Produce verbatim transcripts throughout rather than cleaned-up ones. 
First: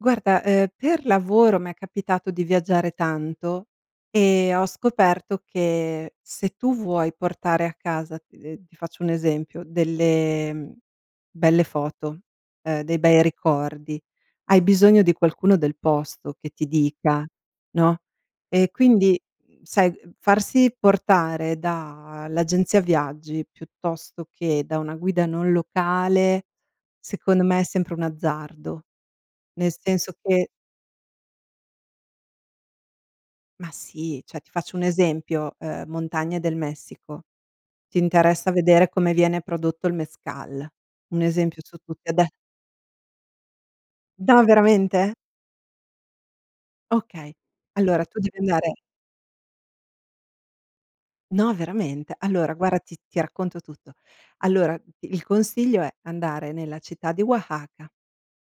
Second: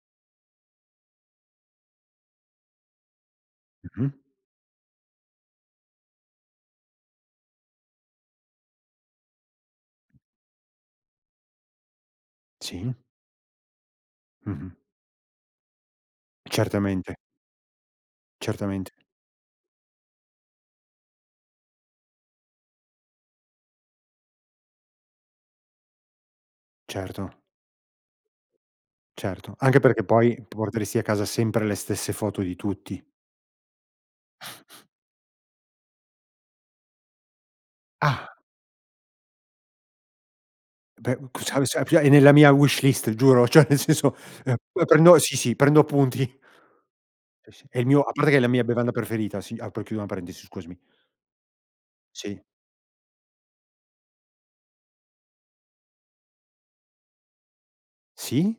Guarda, ehm, per lavoro m'è capitato di viaggiare tanto Mh-mh. e ho scoperto che se tu vuoi portare a casa, ehm, ti faccio un esempio, delle, mhmm, belle foto, ehm, Sì. dei bei ricordi, hai Mh-mh. bisogno di qualcuno del posto che ti Certamente. dica, no, ehm, Certament quindi sai, farsi portare da l'agenzia viaggi piuttosto che da una guida non locale, Certo. secondo me è sempre un azzardo. Certo, Nel anche perché senso poi che porteresti a casa sempre le stesse foto di tutti. Ma sì, cioè ti faccio un esempio, uhm, montagne del Messico. Ti Ah. interessa vedere come viene prodotto il Mezcal? Beh, Un esempio su [unintelligible] è tutte, ade nella mia wishlist giuro, cioè nel senso, No, uh, uh, veramente? prendo sì, sì prendo appunti. Okay. Sì, sì, è il mio Allora a tu parte che devi è la mia andare bevanda preferita, sì, apro e chiudo una parentesi, scusami. No veramente? Sì. Allora guara ti ti racconto tutto. Allora, d il consiglio è: andare nella città di Oaxaca Sì.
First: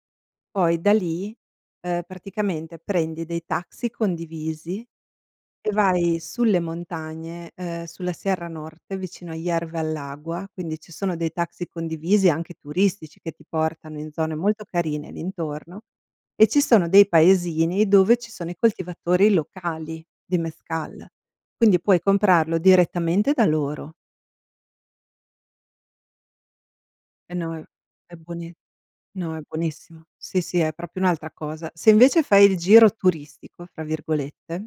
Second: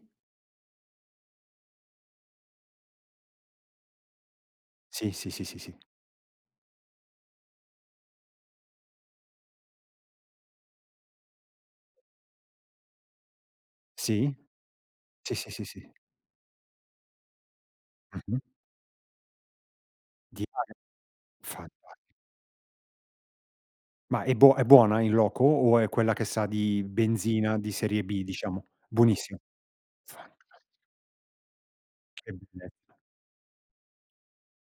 poi da lì, ehm, praticamente, prendi dei taxi condivisi Sì, sì, sì, sì, e sì. vai sulle montagne, ehm, sulla Sierra Nord, che è vicino a Hierve el Agua, quindi ci sono dei taxi condivisi anche turistici che ti portano in Sì. zone molto carine lì Sì, sì, sì, intorno; sì. e ci sono dei paesini dove ci Mh-mh. sono i coltivatori locali di [unintelligible] Mezcal. Quindi Fantas puoi comprarlo direttamente da loro Ma è buo è buona in loco? O è quella che sa di Eh no benzina è di serie è B buoni diciamo? no, Buonissimo. è buonissimo. Sì, sì, Fantastic è proprio un'altra cosa. Se invece Che fai il "giro bellezza. turistico" fra virgolette